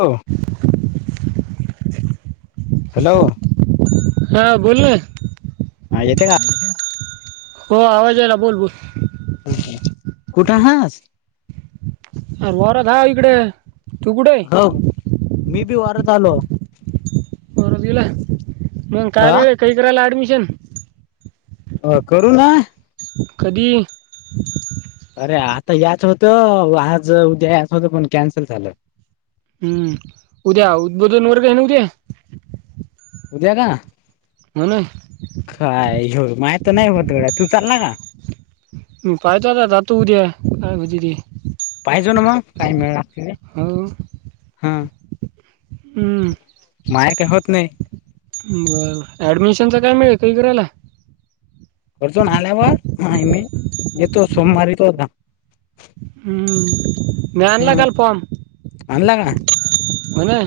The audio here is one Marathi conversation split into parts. हो. हॅलो! हा बोला. हा येते का हो, आवाज यायला बोल बोल. ह ह कुठं हास? अरं वावरात हाय इकडं. हो, मी बी वावरात आलो. [unintelligible] हाय, मग काय अ बी काही करायला एडमिशन. अ करू ना. कधी? अरे! आता याच होतं, आज उद्या याच होतं पण कॅन्सल झालं. हम्म, उद्या [unintelligible] वर्ग आहे ना ते. उद्या का? नाही. काय हो माहित नाही होत, गड्या तू चालला का? पाहिजेत जातो उद्या, काय होत ती. पाहिजो ना मग काय मिळणार त हो हा. हम्म. माहेर काही होत नाही. बर ऍडमिशनच काय मिळेल काही करायला. खर्जून आल्यावर नाही मी येतो सोमवारी तो आता. हम्म हम्म मनलागाल पम. आणला का? हो ना.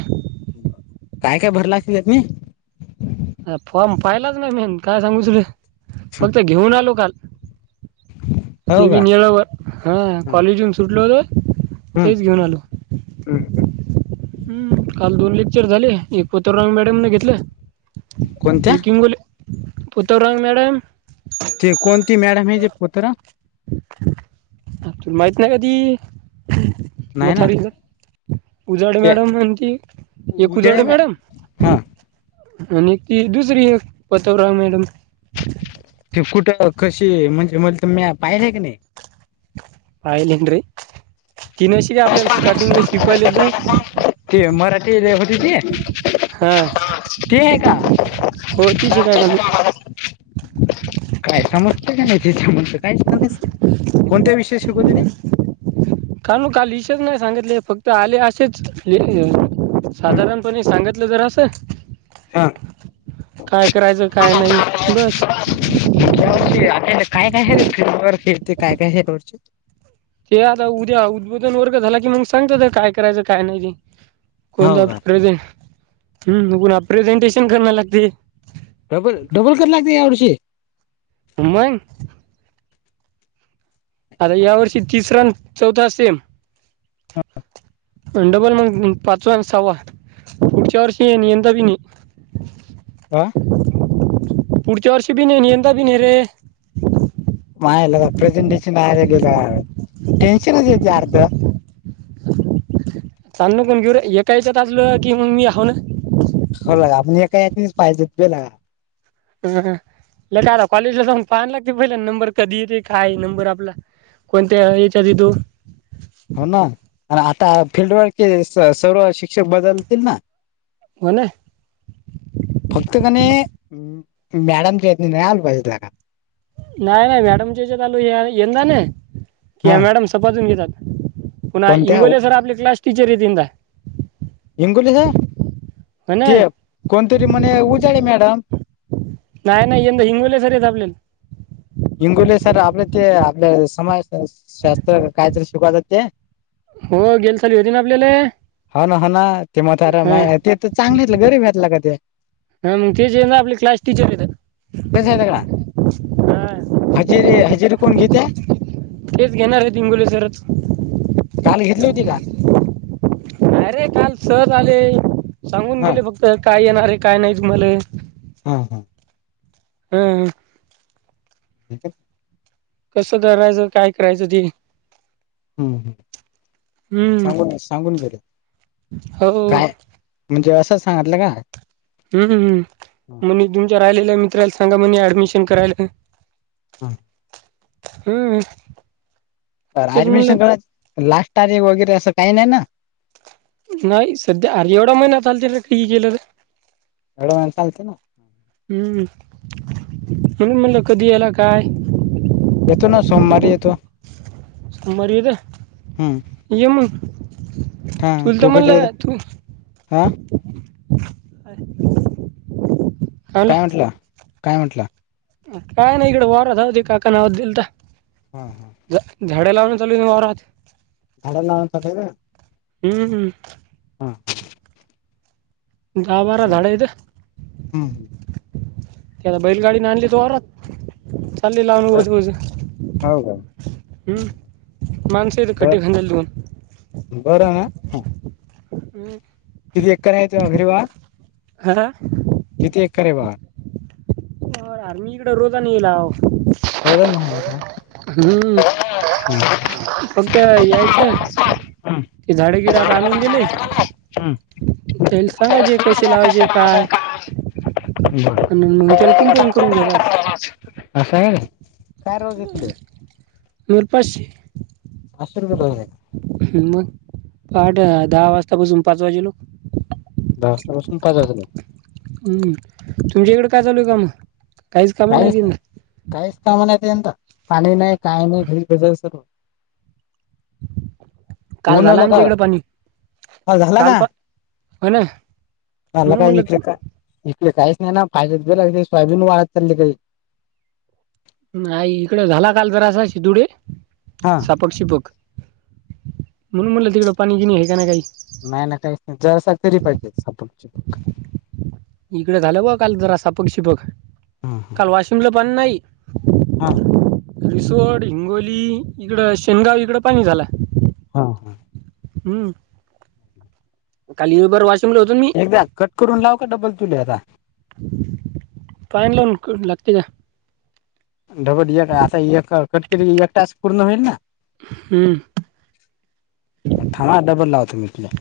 काय काय भर लागती त्यात मी? अ फॉर्म पाहिलाच नाही मी, अन काय सांगू तुझ फक्त घेऊन आलो काल. हो ते बी का मिळल बघ, हा कॉलेजून सुटलं होतं. ह ह ह. हम् काल दोन लेक्चर झाले एक पथररांग मॅडमने घेतले. कोणत्या य किंगोल पतव रांग मॅडम. ते कोणती मॅडम हे जे पुत्र. त माहिती नाही कधी नाही ना माथारी. उजाड ते मॅडम आणि त एक उद्या उजाड मॅडम. हा आणि ती दुसरी एक पथवराव मॅडम. ते कुठं कशी म्हणजे म्ह तर मी पाहिलंय की नाही. पाहिल हंड्री तीन अशी काय आपल्याला स्टार्टिंगला शिकवायला तर. ते मराठी होती ती. हा क आहे का. हो ती शिकाय का काय समजत का नाही ते समजत काय असत नाही कोणत्या विषया शिकव तिथे. का म का लिशच नाही सांगितले फक्त आले असेच हा साधारण. कोणी सांगितलं तर असं हा काय करायचं काय नाही बस. वर्षी काय काय फवर फेरते काय काय हर वची. ते आता उद्या उद्बोधन वर्ग झाला की मग सांगत तर काय करायचं काय नाही. हो कोणता का प्रेझें ह् कोणा प्रेझेंटेशन कराला लागते. डबल डबल करच लागते एवडषशी. त्मग. आता या वर्षी तिसरा आणि चौथा सेम. डबल मग पाचवा आणि सहावा. पुढच्या वर्ष ये नि यंता ब नाही. आ. पुढच्या वर्षी बी नाही नि यंदा बि नाही रे. मा का प्रेझेंटेशनला गेलं टेन्शनच येत अर्ध. चाल कोण घेऊ एकायशात असल की मग मी हाो ना. होला आपण एका यास पाहिजेत बेला. ह लट आला कॉलेजला जाऊन पाहाान लागते पहिल्या नंबर कधी येते काय नंबर आपला. कोणत्या याच्यात तू. हो ना आणि आता फिल््डवर सर्व शिक्षक बदलतील ना. क ना. फक्त का नाही मॅडमच्या य नाही नाही आल पाहिजे का. नाही नाही मॅडमच्या याच्यात आलू यंदा नाही कि हा मॅडम सपथून घेतात. पुन्हा कोणत्या इंगोले सर आपले क्लास टीचर आहे तदा. हिंगोलीचा ते कोणतरी म्हणे उजळे मॅडम. नाही नाही यंदा हिंगोले सरी झले. इंगोले सर आपल्या ते आपल्या समाज शास्त्र कायतरी शिकवातात ते. हो गेल साली होते ना आपल्याला होा ना ह ना ते म तर मा हां ते. चांगलेतलं गरीब घेतला कध. ह मग ते जे ना आपले क्लास टीचर येत हा. हजेरीे हजेरीे कोण घेते. तेच घेणार आहे हिंगोली सरच चाल घेतली होती का अरे काल सज आले सांगून हा गेले फक्त काय येणारे काय नाही तुम्हाला हम हं हम्. ठीक आहे. कसं करायचं काय करायचं ते. हम्म हम्म, सांगून सांगून घेले हो काय. म्हणजे असं सांगितलं का हम् म्ह तुमच्या राहिलेलं मित्राला सांगा म्हणे ऍडमिशन करायला हा हम्म तर ऍडमिशन कय लास्ट तारीख वगैरे असं काही नाही ना नाही सध्या अर एवढा महि ना चाल त केलं तर एड म सांगते ना हम्म म्हण म्हण ल कधला काय येतो ना सोमवारी येतो मर तर हम्म ये हा तुलत तू कधी म्हणला येत तू हा ह काय म्हटलं काय म्हटलं काय नाही इकडे वार होते काका नावदल हा हा तर झाडे लावून चालू वरात झाडा लाव हम्म हम्म हां गा बारा ाडतं ते आता बैलगाडी नाही आणली तोरच चालले लावन बर बजज हो का हम्म माणस येत कटडे खाजल तऊून बर ना हा हम् किती एण आहे त अगरी वा हा किती एकर आहे बा आर मी इकडे रोजनी येला रोदन महाराभा हम्म फक्त यायचंय झाडेगिडात आणून दिले तेल सांगायजे कसे लावायचे काय ब मग त्याला कुंपण करून घ्यायचाच. ह [unintelligible] अस स आहे ना. नरपा. असश रुपये पा आहे. मग पहाठ दहा वाजतापासून पाच वाजेलो दस्ता बसून पाहि हो नाही. हम्म तुमच्या इकड काय चालूय का मग. काहीच नाही काहीच कामा नाही ते पाणी नाही काही नाही भिज भजल सुरू. [inaudible] काल झाला आमच्या इकडें पाणी ह झालागा काल पा हो ना ह म्हणून लगा म्हणलं के तू का इक काहीच नाही ना फाद्याच बे लाग सोयाबीन वाढत चालली काही नाही इकड झाला काल जरा असा शि तुडे हा सापट शिपक म्हणून म्हटलं तिकडं पाणी गिणी घय का ना काही. नाही नका जरसा तरी पाहिजेपक चिपक. इकडे झालं बा काल जरा अस पक शिपक हा काल वाशिमला पण नाही. हा रिसोर्ट हिंगोली इकड शेनगाव इकड पाणी झालं. हा हा. हम्म. कालिबर वाशिमला होतो मी एकदा कट करून लाव का डबल चुले आता. पाईन लावून लागते का. डबल आता एक कटकिरी एक तास पूर्ण होईल ना. हम्म. मग ठा डबल लाव होतो मीथला.